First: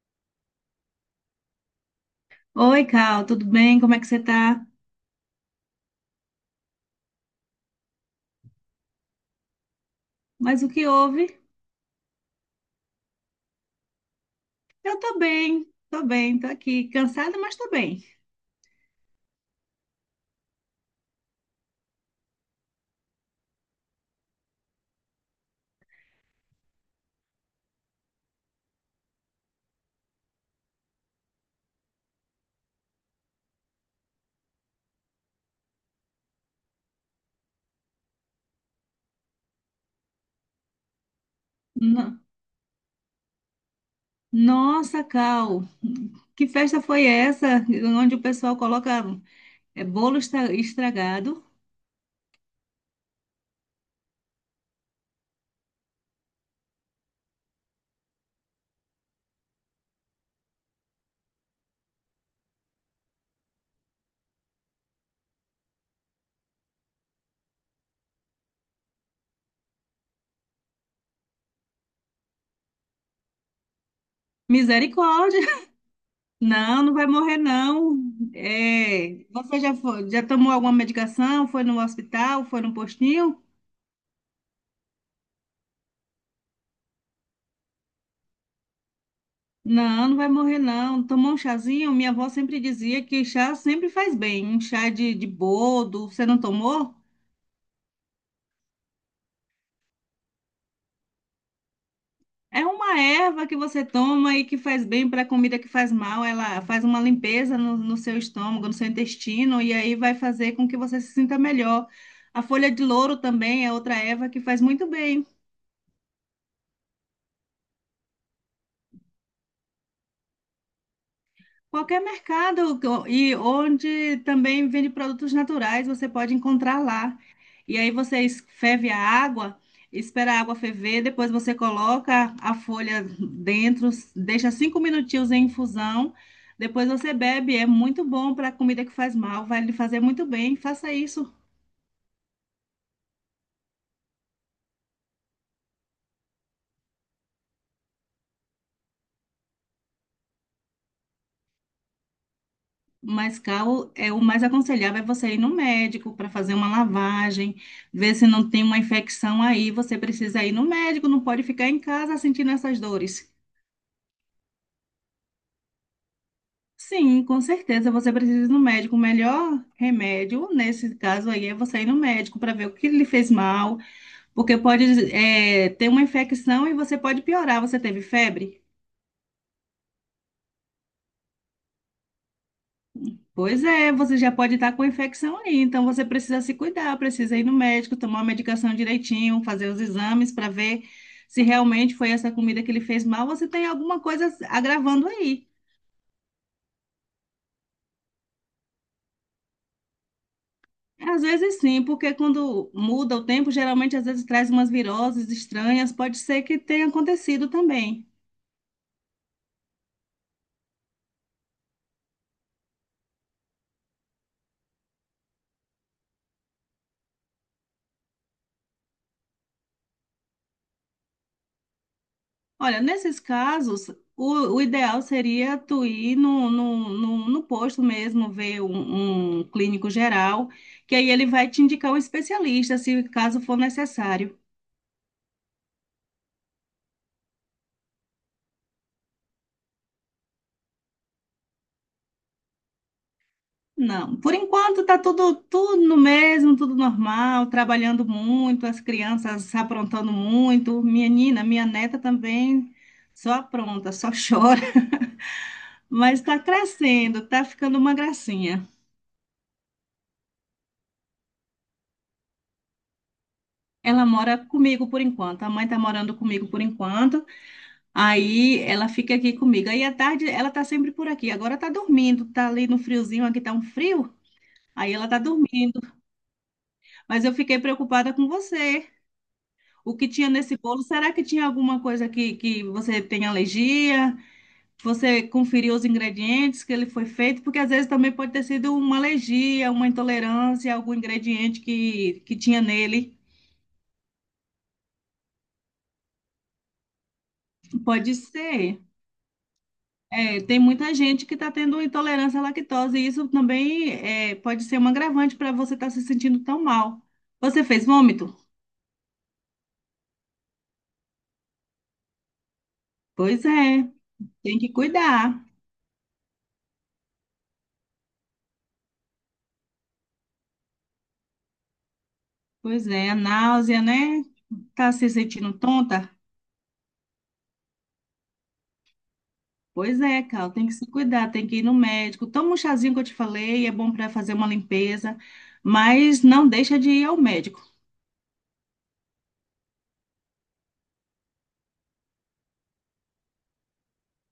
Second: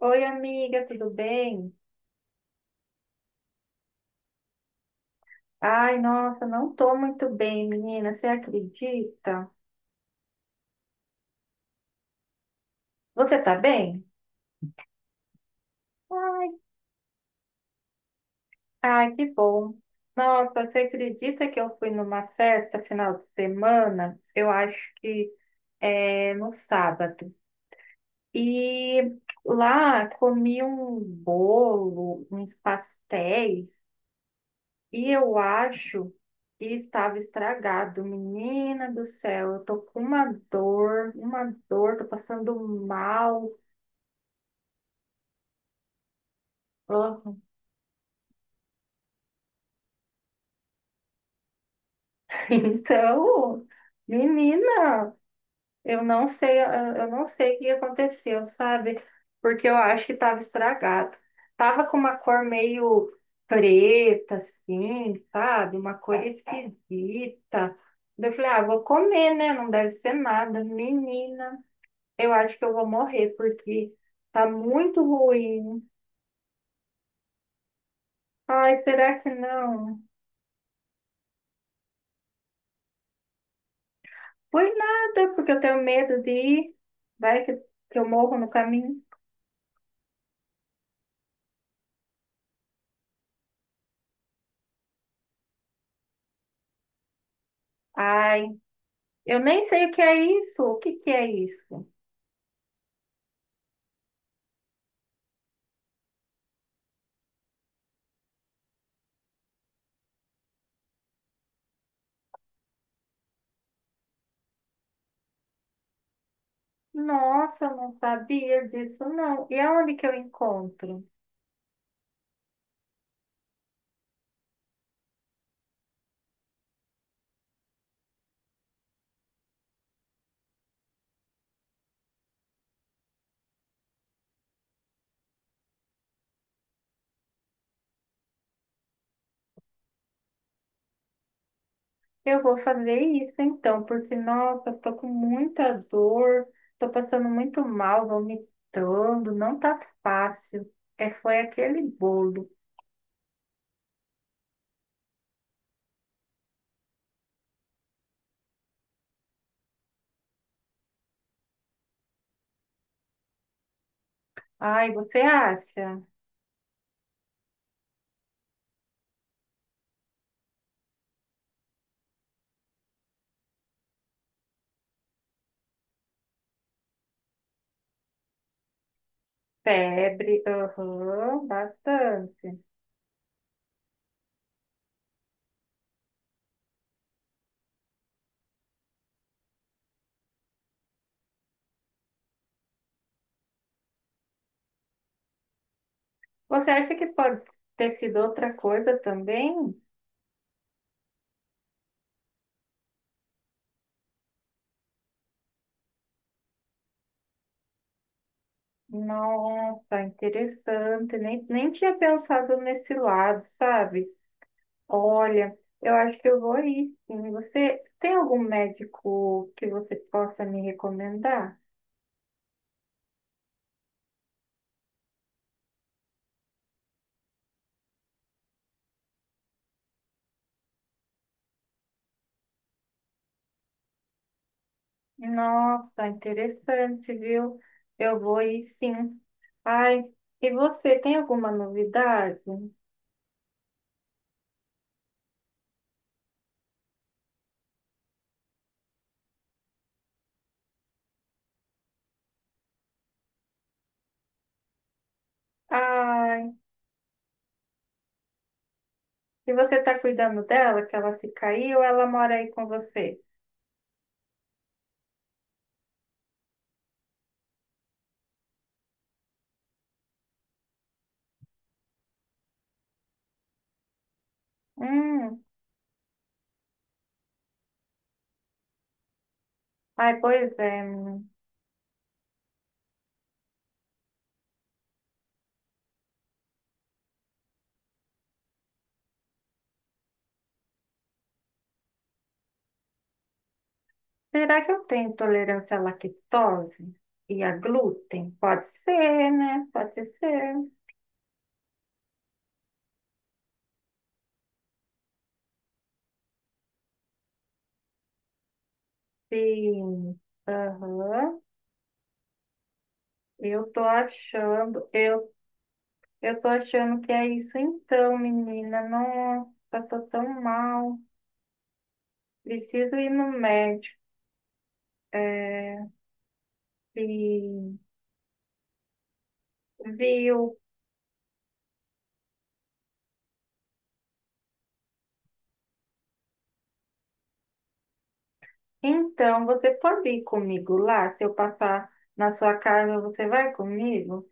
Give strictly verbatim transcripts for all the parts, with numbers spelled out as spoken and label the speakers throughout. Speaker 1: Oi, amiga, tudo bem?
Speaker 2: Oi, Cal, tudo bem? Como é que você tá?
Speaker 1: Ai, nossa, não tô muito bem, menina, você acredita?
Speaker 2: Mas o que houve?
Speaker 1: Você tá bem?
Speaker 2: Eu tô bem, tô bem, tô
Speaker 1: Ai,
Speaker 2: aqui, cansada, mas tô bem.
Speaker 1: ai, que bom. Nossa, você acredita que eu fui numa festa final de semana? Eu acho que é no sábado. E lá comi um bolo, uns pastéis. E eu acho que estava estragado. Menina do céu, eu tô com uma dor, uma dor, tô
Speaker 2: No-
Speaker 1: passando mal.
Speaker 2: Nossa, Cal, que festa foi
Speaker 1: Ah,
Speaker 2: essa? Onde o pessoal coloca é, bolo estra- estragado?
Speaker 1: Então, menina, eu não sei, eu eu não sei o que aconteceu, sabe? Porque eu acho que estava estragado. Tava com uma cor meio preta, assim, sabe? Uma cor esquisita. Daí eu falei, ah, vou comer, né? Não deve ser nada. Menina, eu acho que eu vou morrer porque tá muito
Speaker 2: Misericórdia!
Speaker 1: ruim.
Speaker 2: Não, não vai morrer, não.
Speaker 1: Ai, será
Speaker 2: É,
Speaker 1: que
Speaker 2: você já
Speaker 1: não?
Speaker 2: foi- já tomou alguma medicação? Foi no hospital? Foi no postinho?
Speaker 1: Foi nada, porque eu tenho medo de ir. Vai que, que eu morro no caminho.
Speaker 2: Não, não vai morrer não. Tomar um chazinho, minha avó sempre dizia que chá sempre faz bem. Um chá de, de boldo, você não tomou?
Speaker 1: Ai, eu nem sei o que é isso. O que que é isso?
Speaker 2: É uma erva que você toma e que faz bem para a comida que faz mal. Ela faz uma limpeza no, no seu estômago, no seu intestino, e aí vai fazer com que você se sinta melhor. A folha de louro também é outra erva que faz muito bem.
Speaker 1: Nossa, eu não sabia disso, não. E aonde que eu encontro?
Speaker 2: Qualquer mercado co- e onde também vende produtos naturais, você pode encontrar lá. E aí você es- ferve a água, espera a água ferver, depois você coloca a folha dentro, deixa cinco minutinhos em infusão, depois você bebe. É muito bom para comida que faz mal, vai lhe fazer muito bem. Faça isso.
Speaker 1: Eu vou fazer isso então, porque, nossa, eu tô com muita dor, tô passando muito mal, vomitando, não tá fácil. É, foi aquele bolo.
Speaker 2: Mas, Cal, é o mais aconselhável é você ir no médico para fazer uma lavagem, ver se não tem uma infecção aí. Você precisa ir no médico, não pode ficar em casa sentindo essas dores.
Speaker 1: Ai, você acha?
Speaker 2: Sim, com certeza você precisa ir no médico. O melhor remédio nesse caso aí é você ir no médico para ver o que lhe fez mal, porque pode, é, ter uma infecção e você pode piorar. Você teve febre?
Speaker 1: Febre, aham, bastante.
Speaker 2: Pois é, você já pode estar com infecção aí, então você precisa se cuidar, precisa ir no médico, tomar a medicação direitinho, fazer os exames para ver se realmente foi essa comida que ele fez mal você tem alguma coisa agravando aí.
Speaker 1: Você acha que pode ter sido outra coisa também?
Speaker 2: Às vezes sim, porque quando muda o tempo, geralmente às vezes traz umas viroses estranhas, pode ser que tenha acontecido também.
Speaker 1: Nossa, interessante. Nem, nem tinha pensado nesse lado, sabe? Olha, eu acho que eu vou ir, sim. Você tem algum médico que você possa me recomendar?
Speaker 2: Olha, nesses casos, o, o ideal seria tu ir no, no, no, no posto mesmo, ver um, um clínico geral, que aí ele vai te indicar um especialista, se caso for necessário.
Speaker 1: Nossa, interessante, viu? Eu vou ir, sim. Ai, e você tem alguma novidade?
Speaker 2: Não, por enquanto tá tudo, tudo no mesmo, tudo normal, trabalhando muito, as crianças aprontando muito, minha nina, minha neta também só apronta, só chora, mas tá
Speaker 1: Ai.
Speaker 2: crescendo, tá ficando uma gracinha.
Speaker 1: E você tá cuidando dela, que ela fica aí, ou ela mora aí com você?
Speaker 2: Ela mora comigo por enquanto, a mãe tá morando comigo por enquanto. Aí ela fica aqui comigo. Aí à tarde ela tá sempre por aqui. Agora tá dormindo, tá ali no friozinho, aqui tá um frio. Aí ela tá
Speaker 1: Hum,
Speaker 2: dormindo. Mas eu fiquei preocupada com você. O que
Speaker 1: ai,
Speaker 2: tinha
Speaker 1: pois
Speaker 2: nesse
Speaker 1: é,
Speaker 2: bolo? Será
Speaker 1: menina.
Speaker 2: que tinha alguma coisa que, que você tem alergia? Você conferiu os ingredientes que ele foi feito? Porque às vezes também pode ter sido uma alergia, uma intolerância, algum ingrediente que, que tinha nele.
Speaker 1: Será que eu tenho intolerância à lactose e a
Speaker 2: Pode
Speaker 1: glúten? Pode
Speaker 2: ser.
Speaker 1: ser, né? Pode
Speaker 2: É,
Speaker 1: ser.
Speaker 2: tem muita gente que está tendo intolerância à lactose, e isso também é, pode ser um agravante para você estar se sentindo tão mal. Você fez vômito?
Speaker 1: Sim. Aham.
Speaker 2: Pois
Speaker 1: Eu tô
Speaker 2: é, tem que
Speaker 1: achando, eu,
Speaker 2: cuidar.
Speaker 1: eu tô achando que é isso então, menina. Nossa, tô tão mal.
Speaker 2: Pois
Speaker 1: Preciso ir
Speaker 2: é, a
Speaker 1: no
Speaker 2: náusea,
Speaker 1: médico.
Speaker 2: né? Tá se sentindo
Speaker 1: É,
Speaker 2: tonta?
Speaker 1: sim.
Speaker 2: Pois é,
Speaker 1: Viu?
Speaker 2: Cal, tem que se cuidar, tem que ir no médico. Toma um chazinho que eu te falei, é bom para fazer uma limpeza, mas não deixa de ir ao médico.
Speaker 1: Então, você pode ir comigo lá? Se eu passar na sua casa, você vai comigo?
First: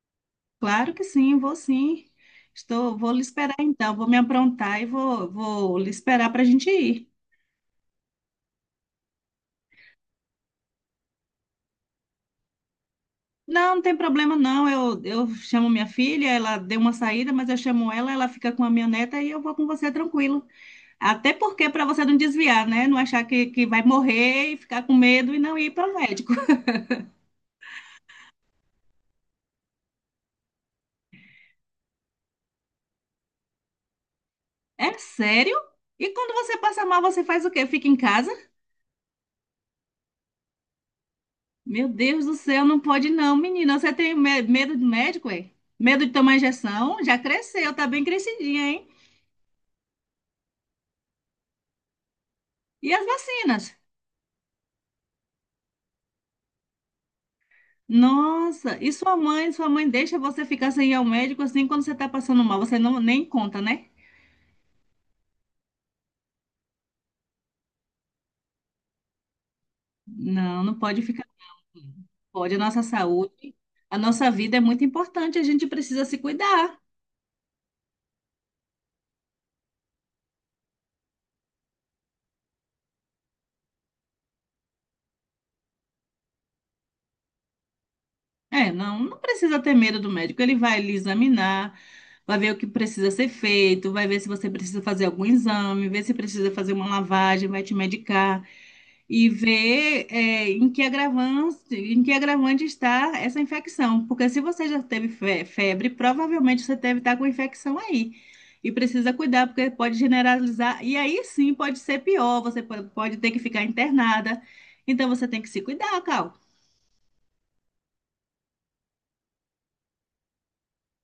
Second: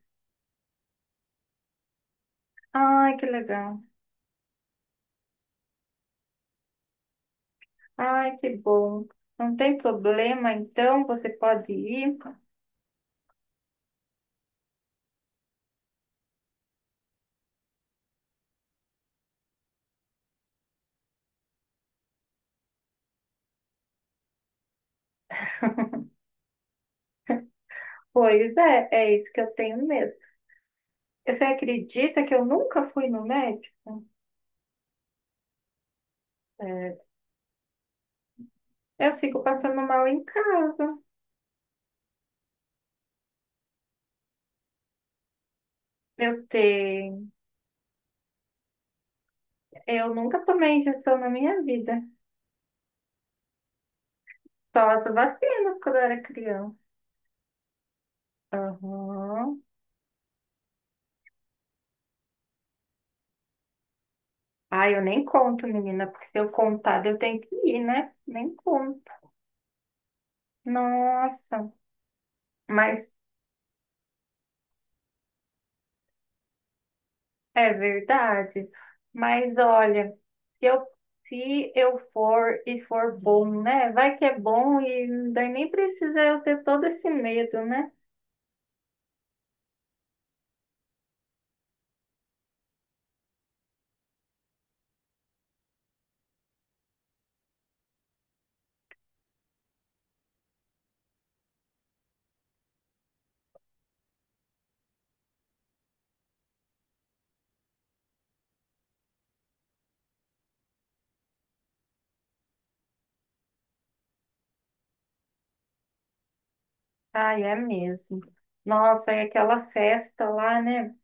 Speaker 2: Claro que sim, vou sim. Estou, vou
Speaker 1: Ai,
Speaker 2: lhe
Speaker 1: que
Speaker 2: esperar
Speaker 1: legal.
Speaker 2: então, vou me aprontar e vou, vou lhe esperar para a gente ir.
Speaker 1: Ai, que bom. Não tem problema, então você pode ir?
Speaker 2: Não, não tem problema não. Eu, eu chamo minha filha, ela deu uma saída, mas eu chamo ela, ela fica com a minha neta e eu vou com você tranquilo. Até porque para você não desviar, né? Não achar que, que vai morrer e ficar com medo e não ir para o médico.
Speaker 1: Pois é, é isso que eu tenho medo. Você acredita que eu nunca fui no médico?
Speaker 2: É sério? E quando você passa
Speaker 1: É,
Speaker 2: mal, você faz o quê? Fica em casa?
Speaker 1: eu fico passando mal em casa.
Speaker 2: Meu Deus do céu, não pode não, menina. Você tem me- medo de médico, é? Medo de tomar
Speaker 1: Eu
Speaker 2: injeção? Já
Speaker 1: tenho.
Speaker 2: cresceu, tá bem crescidinha, hein?
Speaker 1: Eu nunca tomei injeção na minha vida.
Speaker 2: E as vacinas?
Speaker 1: Só as vacinas quando eu era criança.
Speaker 2: Nossa, e sua mãe?
Speaker 1: Aham.
Speaker 2: Sua mãe deixa você ficar sem ir ao médico assim quando você está passando mal? Você não nem conta, né?
Speaker 1: Ai, eu nem conto, menina, porque se eu contar, eu tenho que ir, né? Nem conto.
Speaker 2: Não, não pode ficar
Speaker 1: Nossa,
Speaker 2: assim. Pode, a nossa
Speaker 1: mas
Speaker 2: saúde, a nossa vida é muito importante, a gente precisa se cuidar.
Speaker 1: é verdade. Mas olha, se eu, se eu for e for bom, né? Vai que é bom e daí nem precisa eu ter todo esse medo, né?
Speaker 2: É, não, não precisa ter medo do médico. Ele vai lhe examinar, vai ver o que precisa ser feito, vai ver se você precisa fazer algum exame, ver se precisa fazer uma lavagem, vai te medicar e ver, é, em que agravante, em que agravante está essa infecção. Porque se você já teve fe- febre, provavelmente você deve estar com infecção aí. E precisa cuidar, porque pode generalizar. E aí sim pode ser pior, você pode pode ter que ficar internada. Então você tem que se cuidar, Cal.
Speaker 1: Ai, é mesmo. Nossa, e aquela festa lá, né?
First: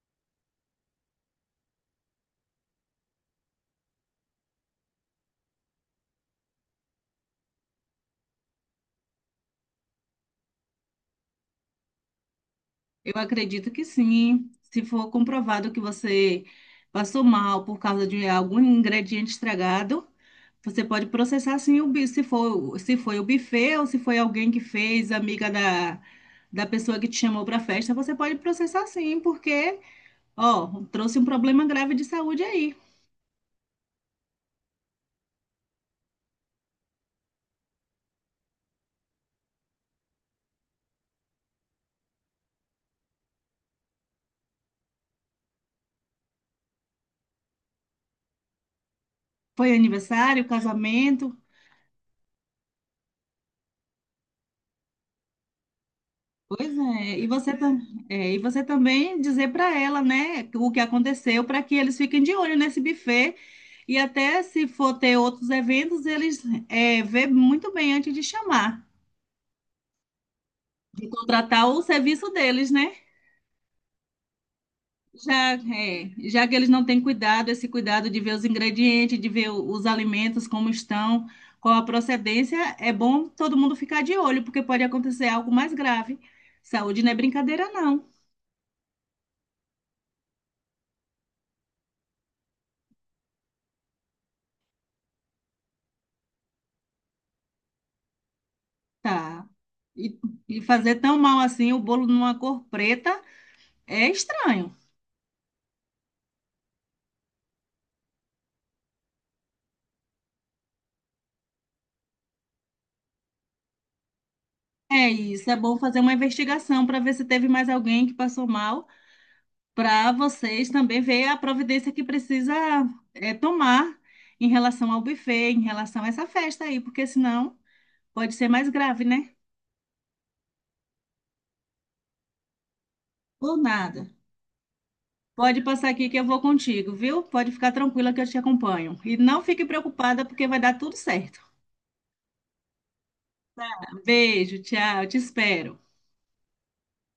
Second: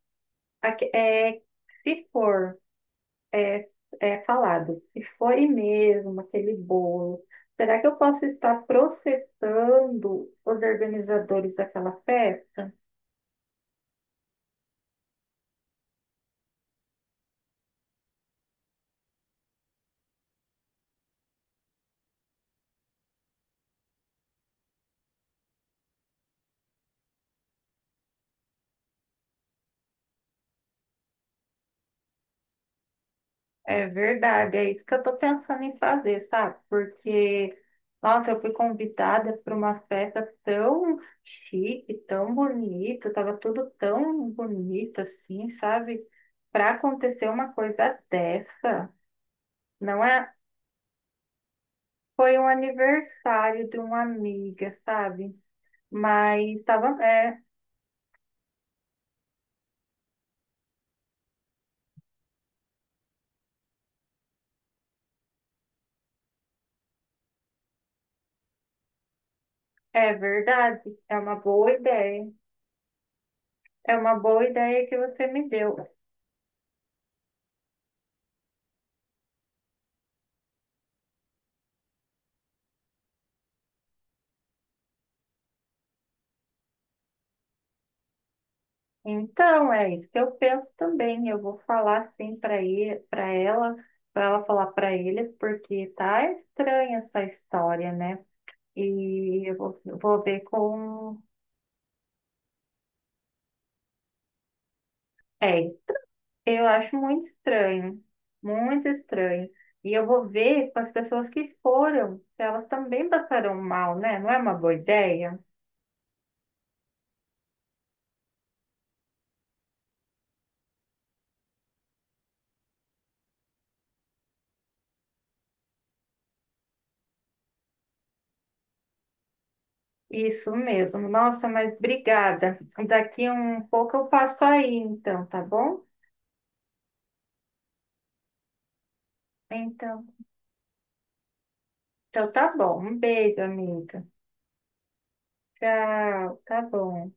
Speaker 1: Aque- É, se for. É, é falado, se foi mesmo aquele bolo, será que eu posso estar processando os organizadores daquela festa?
Speaker 2: Eu acredito que sim. Se for comprovado que você passou mal por causa de algum ingrediente estragado, você pode processar sim o bi- se for, se foi o buffet ou se foi alguém que fez, amiga da, da pessoa que te chamou para a festa, você pode processar sim, porque, ó, trouxe um problema grave de saúde aí.
Speaker 1: É verdade, é isso que eu estou pensando em fazer, sabe? Porque, nossa, eu fui convidada para uma festa tão chique, tão bonita, estava tudo tão bonito assim, sabe? Para acontecer uma coisa dessa,
Speaker 2: Foi
Speaker 1: não é?
Speaker 2: aniversário, casamento?
Speaker 1: Foi um aniversário de uma amiga, sabe? Mas
Speaker 2: Pois
Speaker 1: estava.
Speaker 2: é, e
Speaker 1: É,
Speaker 2: você, tam- é, e você também dizer para ela, né, o que aconteceu, para que eles fiquem de olho nesse buffet e até se for ter outros eventos, eles é, vê muito bem antes de chamar,
Speaker 1: é verdade.
Speaker 2: de
Speaker 1: É uma
Speaker 2: contratar
Speaker 1: boa
Speaker 2: o
Speaker 1: ideia.
Speaker 2: serviço deles, né?
Speaker 1: É uma boa ideia que você me
Speaker 2: Já,
Speaker 1: deu.
Speaker 2: é, já que eles não têm cuidado, esse cuidado de ver os ingredientes, de ver o- os alimentos como estão, qual a procedência, é bom todo mundo ficar de olho, porque pode acontecer algo mais grave. Saúde não é brincadeira, não.
Speaker 1: Então, é isso que eu penso também. Eu vou falar sim para ele, para ela, para ela falar para eles, porque tá estranha essa história, né? E
Speaker 2: Tá.
Speaker 1: eu vou, eu
Speaker 2: E,
Speaker 1: vou ver
Speaker 2: e fazer tão
Speaker 1: com.
Speaker 2: mal assim o bolo numa cor preta é estranho.
Speaker 1: É isso. Eu acho muito estranho. Muito estranho. E eu vou ver com as pessoas que foram, se elas também passaram mal, né? Não é uma boa
Speaker 2: É
Speaker 1: ideia?
Speaker 2: isso, é bom fazer uma investigação para ver se teve mais alguém que passou mal, para vocês também ver a providência que precisa é, tomar em relação ao buffet, em relação a essa festa aí, porque senão pode ser mais grave, né?
Speaker 1: Isso mesmo. Nossa, mas obrigada. Daqui
Speaker 2: Ou
Speaker 1: um pouco eu
Speaker 2: nada.
Speaker 1: passo aí, então, tá
Speaker 2: Pode
Speaker 1: bom?
Speaker 2: passar aqui que eu vou contigo, viu? Pode ficar tranquila que eu te acompanho. E não fique
Speaker 1: Então,
Speaker 2: preocupada porque vai dar tudo certo.
Speaker 1: então tá bom. Um beijo, amiga.
Speaker 2: Beijo, tchau, te espero.
Speaker 1: Tchau, tá bom.